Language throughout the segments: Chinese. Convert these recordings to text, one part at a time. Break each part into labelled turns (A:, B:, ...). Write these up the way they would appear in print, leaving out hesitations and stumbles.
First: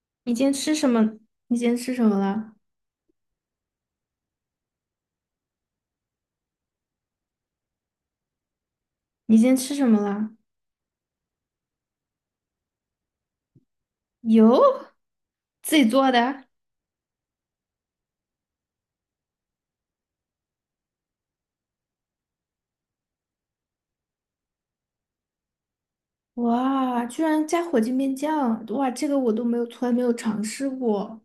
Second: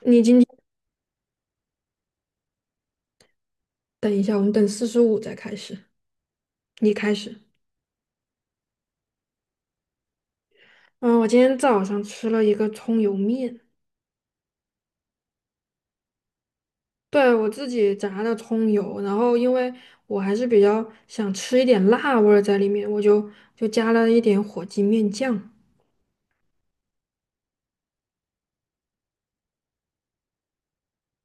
A: 你
B: 你
A: 今
B: 今天
A: 天
B: 吃什么？你今天吃什么了？
A: 等一下，我们等45再开始。你开始。
B: 你今天吃什么了？
A: 嗯，我今天早上吃了一个葱油面，
B: 油自己做的？
A: 对，我自己炸的葱油，然后因为我还是比较想吃一点辣味儿在里面，我就加了一点火鸡面酱，
B: 哇，居然加火鸡面酱！哇，这个我都没有，从来没有尝试过。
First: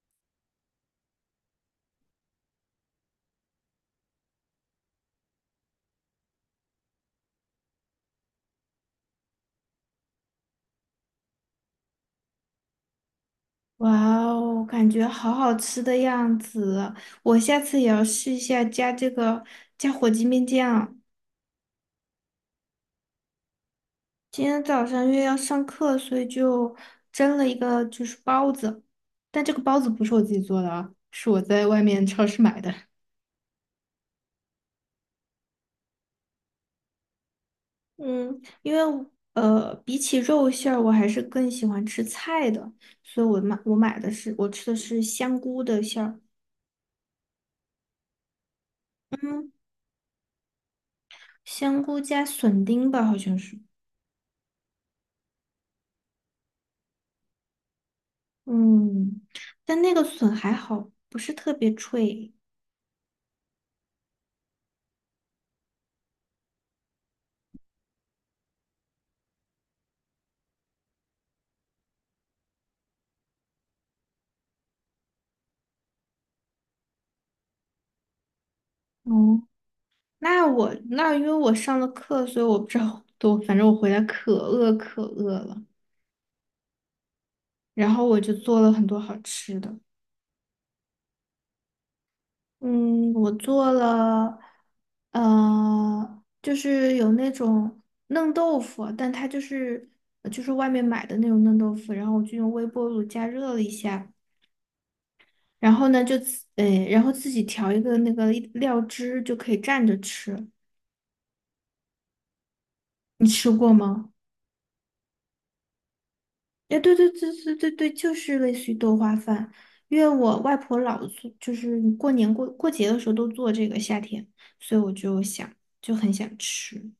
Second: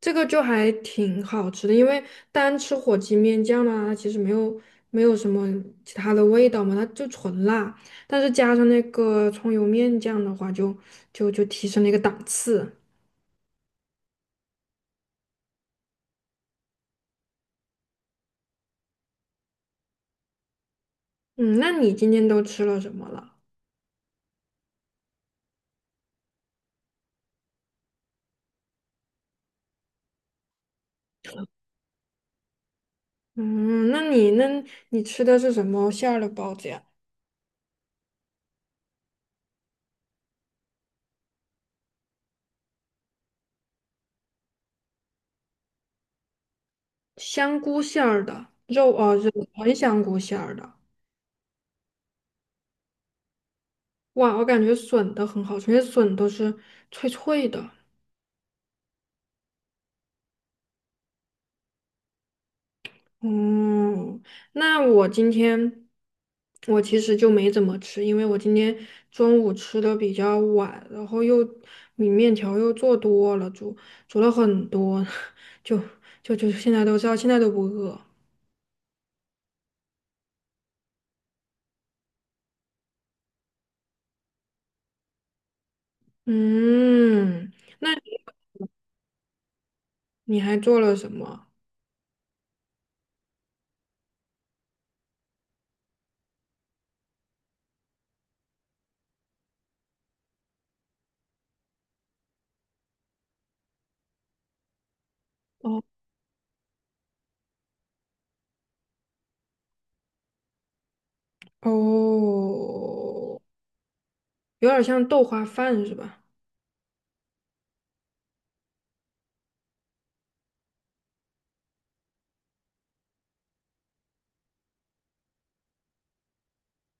A: 这个就还挺好吃的。因为单吃火鸡面酱呢，它其实没有什么其他的味道嘛，它就纯辣，但是加上那个葱油面酱的话就提升了一个档次。
B: 哇哦，感觉好好吃的样子，我下次也要试一下加这个加火鸡面酱。
A: 嗯，那你今天都吃了什么了？
B: 今天早上因为要上课，所以就蒸了一个就是包子，但这个包子不是我自己做的啊，是我在外面超市买的。
A: 嗯，那你那你吃的是什么馅儿的包子呀？
B: 嗯，因为比起肉馅儿，我还是更喜欢吃菜的，所以我买的是我吃的是香菇的馅儿。
A: 香菇馅儿的，肉呃肉
B: 嗯，
A: 纯香菇馅儿的。
B: 香菇加笋丁吧，好像是。
A: 哇，我感觉笋的很好吃，因为笋都是脆脆的。
B: 嗯，但那个笋还好，不是特别脆。
A: 嗯，那我今天我其实就没怎么吃，因为我今天中午吃的比较晚，然后又米面条又做多了，煮了很多，就就就现在都知道，现在都不饿。
B: 哦，那我那因为我上了课，所以我不知道，我反正我回来可饿了，
A: 嗯，
B: 然
A: 那
B: 后我
A: 你
B: 就做了很多好吃的。
A: 还做了什么？
B: 嗯，我做了，就是有那种嫩豆腐，但它就是就是外面买的那种嫩豆腐，然后我就用微波炉加热了一下，然
A: 哦
B: 后呢就自，诶，然后自己调一个那个料汁就可以蘸着吃。你
A: 哦，
B: 吃过吗？
A: 有点像豆花饭是吧？
B: 哎，对对对对对对，就是类似于豆花饭，因为我外婆老做，就是过年过节的时候都做这个夏天，所以我就想就很想吃。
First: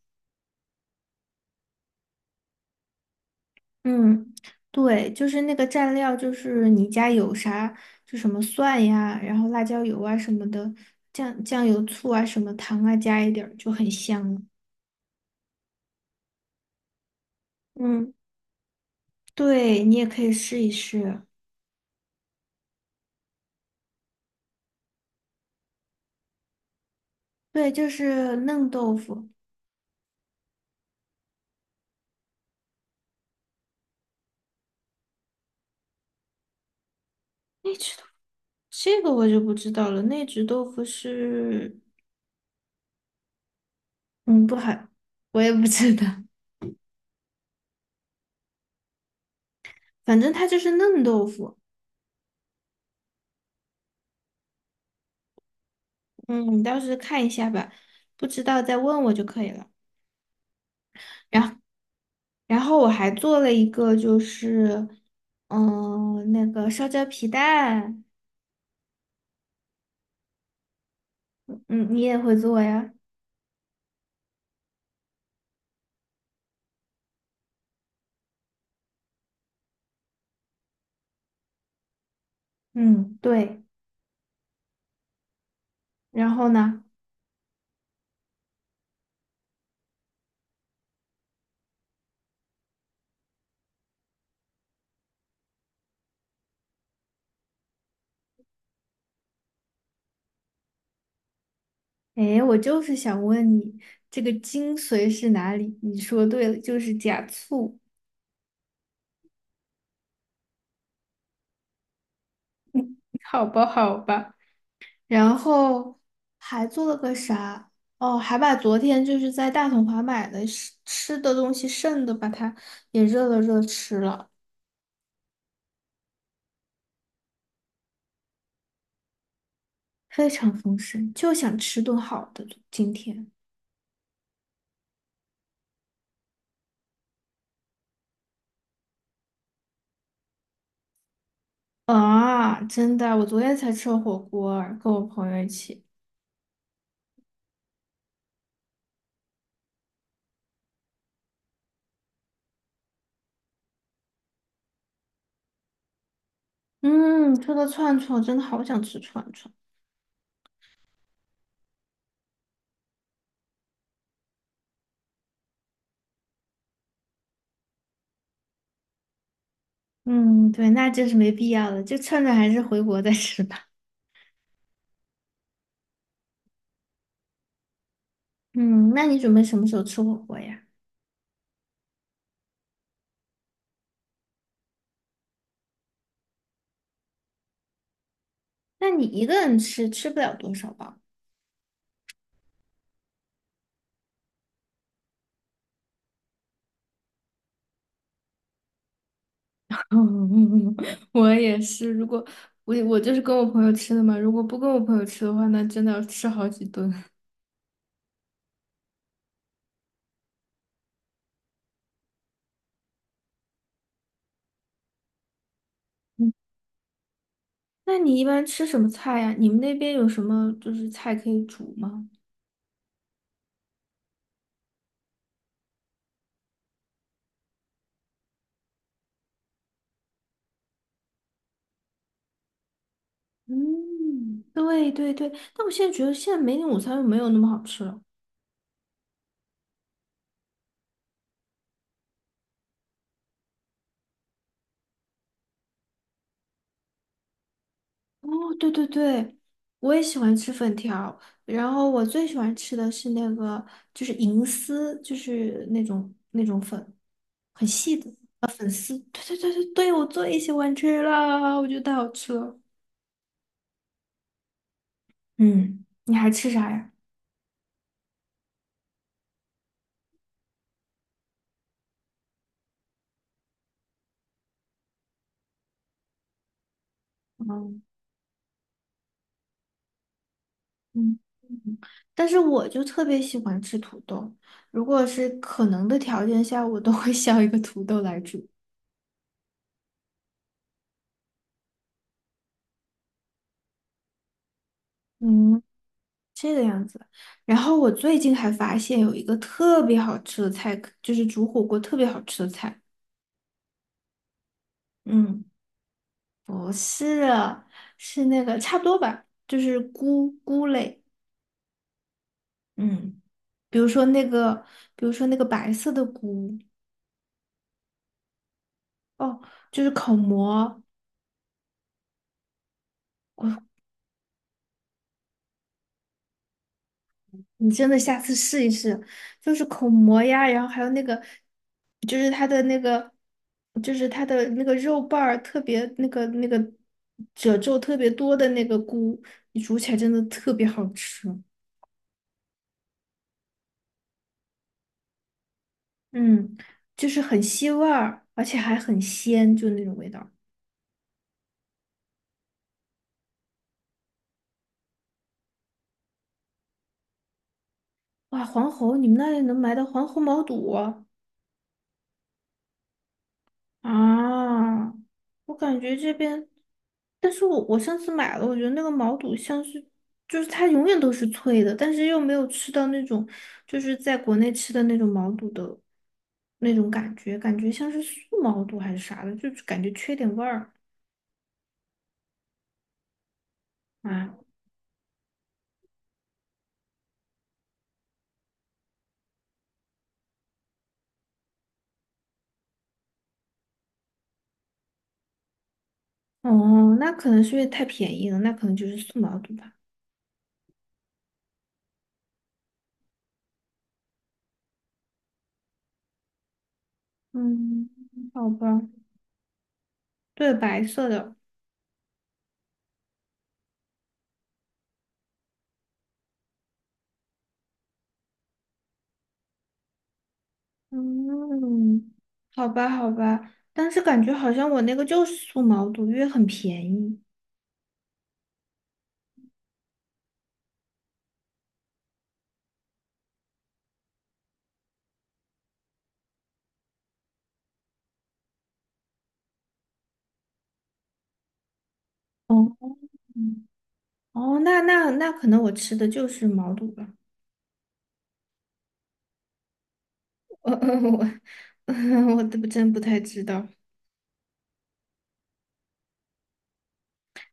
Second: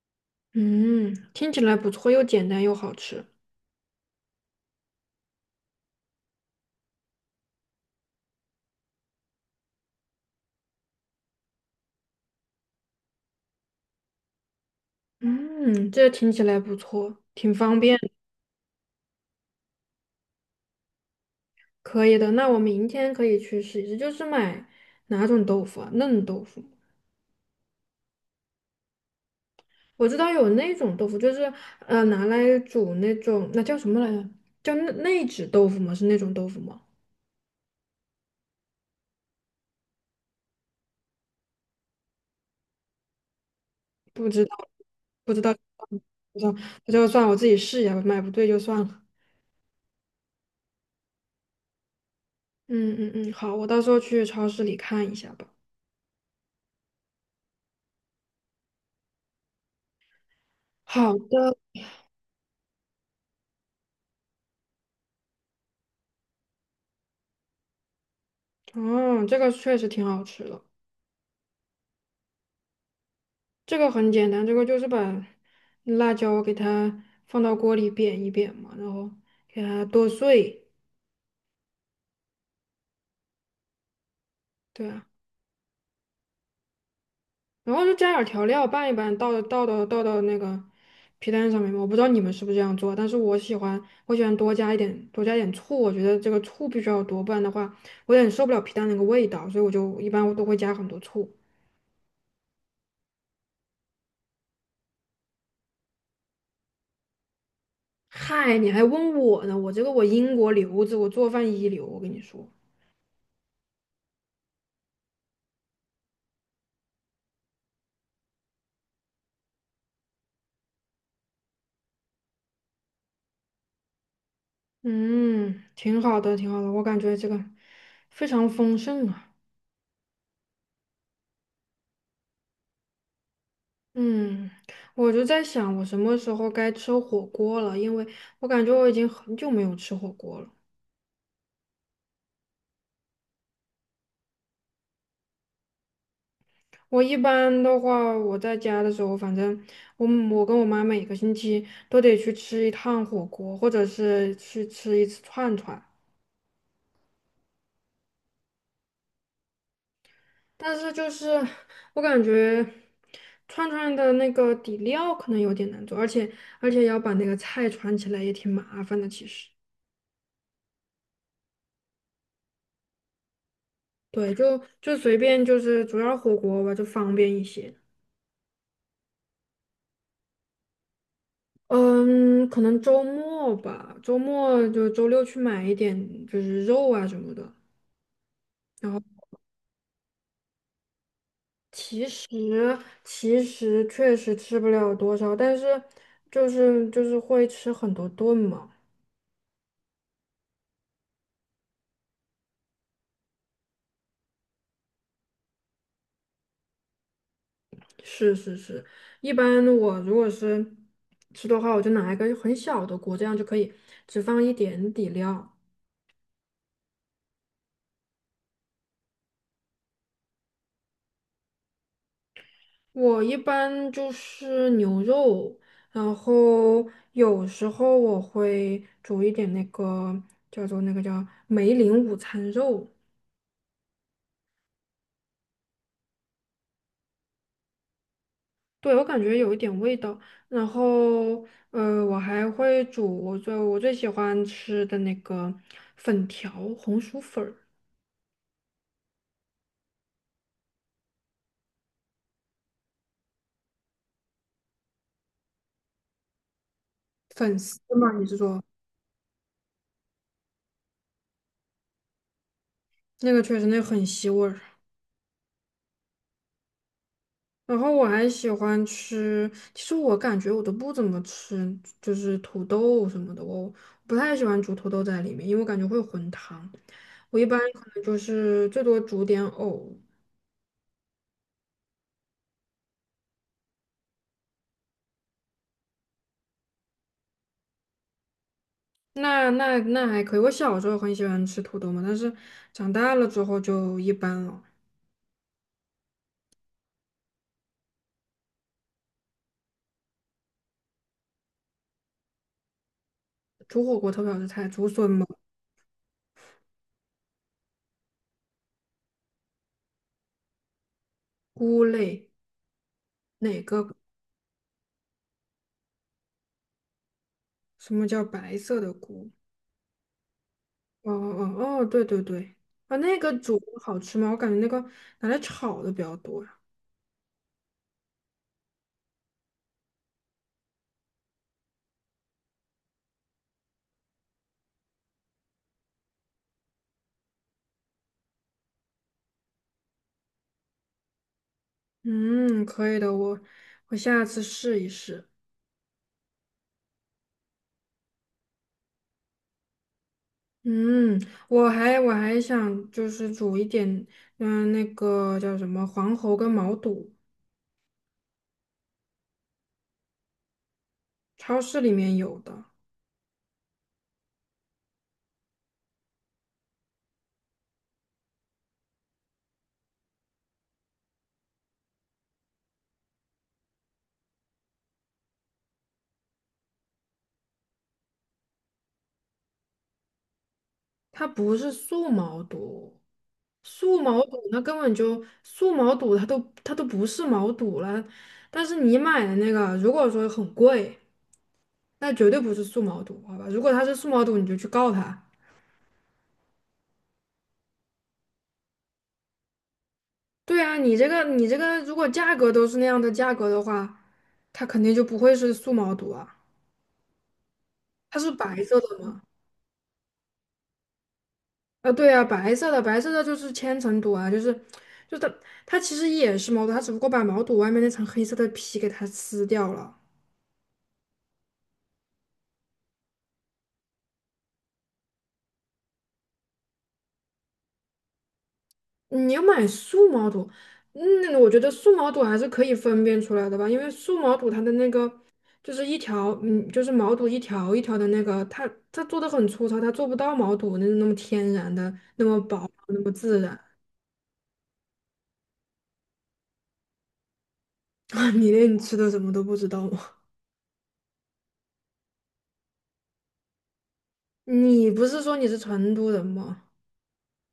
A: 嗯，听起来不错，又简单又好吃。
B: 嗯，对，就是那个蘸料，就是你家有啥，就什么蒜呀，然后辣椒油啊什么的，酱油、醋啊，什么糖啊，加一点儿就很香了。
A: 嗯，这听起来不错，挺方便的
B: 嗯，对，你也可以试一试。
A: 可以的。那我明天可以去试一试，就是买哪种豆腐啊？嫩豆腐。
B: 对，就是嫩豆腐。
A: 我知道有那种豆腐，就是拿来煮那种，那叫什么来着？叫内酯豆腐吗？是那种豆腐吗？
B: 那只豆这个我就不知道了。那只豆腐是，
A: 不知
B: 嗯，
A: 道
B: 不好，
A: 不知
B: 我也
A: 道，
B: 不知
A: 不
B: 道，
A: 知道，那就算我自己试一下吧，买不对就算了。
B: 反正它就是嫩豆腐。
A: 嗯嗯嗯，好，我到时候去超市里看一下吧。
B: 嗯，你到时看一下吧，不知道再问我就可以了。
A: 好
B: 然后。
A: 的，
B: 然后我还做了一个，就是，嗯、那个烧焦皮蛋。
A: 哦，这个确实挺好吃的。
B: 嗯，你也会做呀？
A: 这个很简单，这个就是把辣椒给它放到锅里煸一煸嘛，然后给它剁碎。
B: 嗯，对。
A: 对啊。
B: 然后呢？
A: 然后就加点儿调料拌一拌，倒到那个皮蛋上面嘛。我不知道你们是不是这样做，但是我喜欢多加一点醋，我觉得这个醋必须要多，不然的话我有点受不了皮蛋那个味道，所以我一般都会加很多醋。
B: 哎，我就是想问你，这个精髓是哪里？你说对了，就是假醋。
A: 嗨，你还问我呢？我这个我英国留子，我做饭一流，我跟你说，
B: 好吧，好吧。然后还做了个啥？哦，还把昨天就是在大统华买的吃的东西剩的，把它也热了热吃了，
A: 嗯，挺好的，挺好的，我感觉这个非常丰盛啊。
B: 非常丰盛，就想吃顿好的今天。
A: 嗯，我就在想，我什么时候该吃火锅了？因为我感觉我已经很久没有吃火锅了。
B: 啊，真的，我昨天才吃了火锅儿跟我朋友一起。
A: 我一般的话，我在家的时候，反正我跟我妈每个星期都得去吃一趟火锅，或者是去吃一次串串。
B: 嗯，吃个串串，真的好想吃串串。
A: 但是就是我感觉串串的那个底料可能有点难做，而且要把那个菜串起来也挺麻烦的。其实，
B: 嗯，对，那真是没必要了，就串串还是回国再吃吧。
A: 对，就随便就是主要火锅吧，就方便一些。
B: 嗯，那你准备什么时候吃火锅呀？
A: 嗯，可能周末吧，周末就周六去买一点就是肉啊什么的。然
B: 那
A: 后。
B: 你一个人吃，吃不了多少吧？
A: 其实其实确实吃不了多少，但是就是会吃很多顿嘛。
B: 嗯，我也是，如果我就是跟我朋友吃的嘛，如果不跟我朋友吃的话，那真的要吃好几顿。
A: 是是是，一般我如果是吃的话，我就拿一个很小的锅，这样就可以只放一点底料。
B: 嗯，那你一般吃什么菜呀？你们那边有什么就是菜可以煮吗？
A: 我一般就是牛肉，然后有时候我会煮一点那个叫梅林午餐肉。
B: 嗯，对对对，但我现在觉得现在梅岭午餐肉没有那么好吃了。
A: 对，我感觉有一点味道。然后，我还会煮我最喜欢吃的那个粉条，红薯粉儿，
B: 哦，对对对，我也喜欢吃粉条，然后我最喜欢吃的是那个就是银丝，就是那种粉，
A: 粉
B: 很
A: 丝
B: 细的。
A: 嘛，你是
B: 啊
A: 说
B: 粉丝。对对对对对，我最喜欢吃了，我觉得太好吃了。
A: 那个确实那个很吸味儿。
B: 嗯，你还吃啥呀？
A: 然后我还喜欢吃，其实我感觉我都不怎么吃，就是土豆什么的，我不太喜欢煮土豆在里面，因为我感觉会有混汤。我一般可
B: 嗯
A: 能就是最多煮点藕，
B: 嗯嗯，但是我就特别喜欢吃土豆，如果是可能的条件下，我都会削一个土豆来煮。
A: 那还可以。我小时候很喜欢吃土豆嘛，但是长大了之后就一般了。
B: 嗯，这个样子。然后我最近还发现有一个特别好吃的菜，就是煮火锅特别好吃的菜。
A: 煮火锅特别好吃菜，竹笋蘑
B: 嗯，不是啊，是那个差不多吧，就是菇类，
A: 菇类，
B: 嗯，
A: 哪
B: 比如
A: 个？
B: 说那个，比如说那个白色的菇。
A: 什么叫白色的菇？
B: 哦，就是口蘑。
A: 哦哦哦哦，对对对，啊，那个煮
B: 我
A: 好吃吗？我感觉那个拿来炒的比较多呀。
B: 你真的下次试一试，就是口蘑呀，然后还有那个，就是它的那个，就是它的那个肉瓣儿特别那个褶皱特别多的那个菇，你煮起来真的特别好吃。
A: 嗯，可以的，我下次试一试。
B: 嗯，就是很吸味儿，而且还很鲜，就那种味道。
A: 嗯，我还想就是煮一点，嗯，那个叫什么黄喉跟毛肚，
B: 哇，黄喉，你们那里能买到黄喉毛肚啊？
A: 超市里面有的。
B: 啊，我感觉这边，但是我上次买了，我觉得那个毛肚像是，就是它永远都是脆的，但是又没有吃到那种，就是在国内吃的那种毛肚的那种感觉，感觉像是素毛肚还是啥的，就是感觉缺点味儿
A: 它不是素毛肚，素毛
B: 啊。
A: 肚那根本就素毛肚，它都不是毛肚了。但是你买的那个，如果说很贵，那绝对不是素毛肚，好吧？如果它是素毛肚，你就去告他。
B: 哦，那可能是因为太便宜了，那可能就是素毛肚吧。
A: 对啊，你这个，如果价格都是那样的价格的话，它肯定就不会是素毛肚啊。
B: 嗯，
A: 它是
B: 好
A: 白色
B: 吧，
A: 的吗？
B: 对，白色的。
A: 啊，对啊，白色的，白色的就是千层肚啊，就是就它它其实也是毛肚，它只不过把毛肚外面那层黑色的皮给它撕掉了。
B: 嗯，好吧，好吧，但是感觉好像我那个就是素毛肚，因为很便宜。
A: 你要买素毛肚，嗯，我觉得素毛肚还是可以分辨出来的吧，因为素毛肚它的那个就是一条，嗯，就是毛肚一条一条的那个，它它做的很粗糙，它做不到毛肚那那么天然的那么薄
B: 哦，
A: 那么自然
B: 嗯 哦，那那那可能我吃的就是毛肚吧，
A: 啊。你连你吃的什么都不知道吗？
B: 我 我 我都真不太知道。
A: 你不是说你是成都人吗？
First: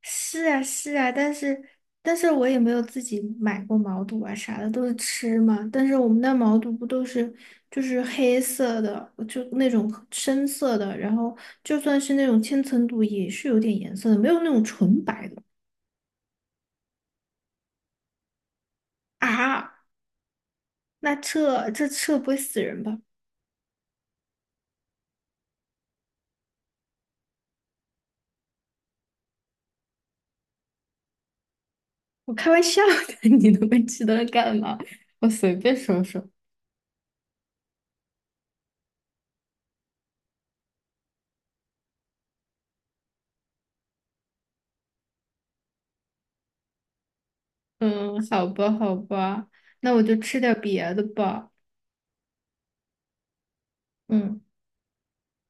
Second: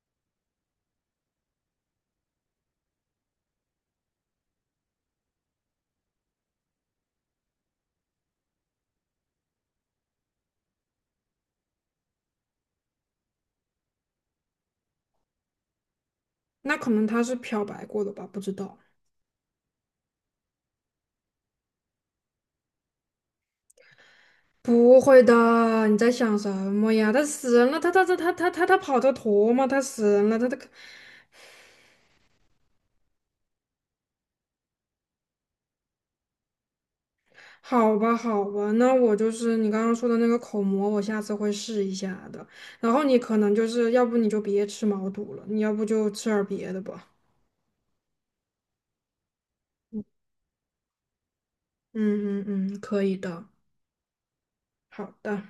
B: 是啊，是啊，但是但是我也没有自己买过毛肚啊啥的，都是吃嘛。但是我们那毛肚不都是就是黑色的，就那种深色的，然后就算是那种千层肚也是有点颜色的，没有那种纯白的。
A: 那可能他是漂白过的吧，不知道。
B: 啊，那这不会死人吧？
A: 不会的，你在想什么呀？他死人了，他跑得脱吗？他死人了，他他。
B: 我开玩笑的，你那么激动干嘛？我随便说说。
A: 好吧，好吧，那我就是你刚刚说的那个口蘑，我下次会试一下的。然后你可能就是要不你就别吃毛肚了，你要不就吃点儿别的吧。
B: 嗯，好吧，好吧，那我就吃点别的吧。
A: 嗯嗯嗯，可以的，
B: 嗯。
A: 好的。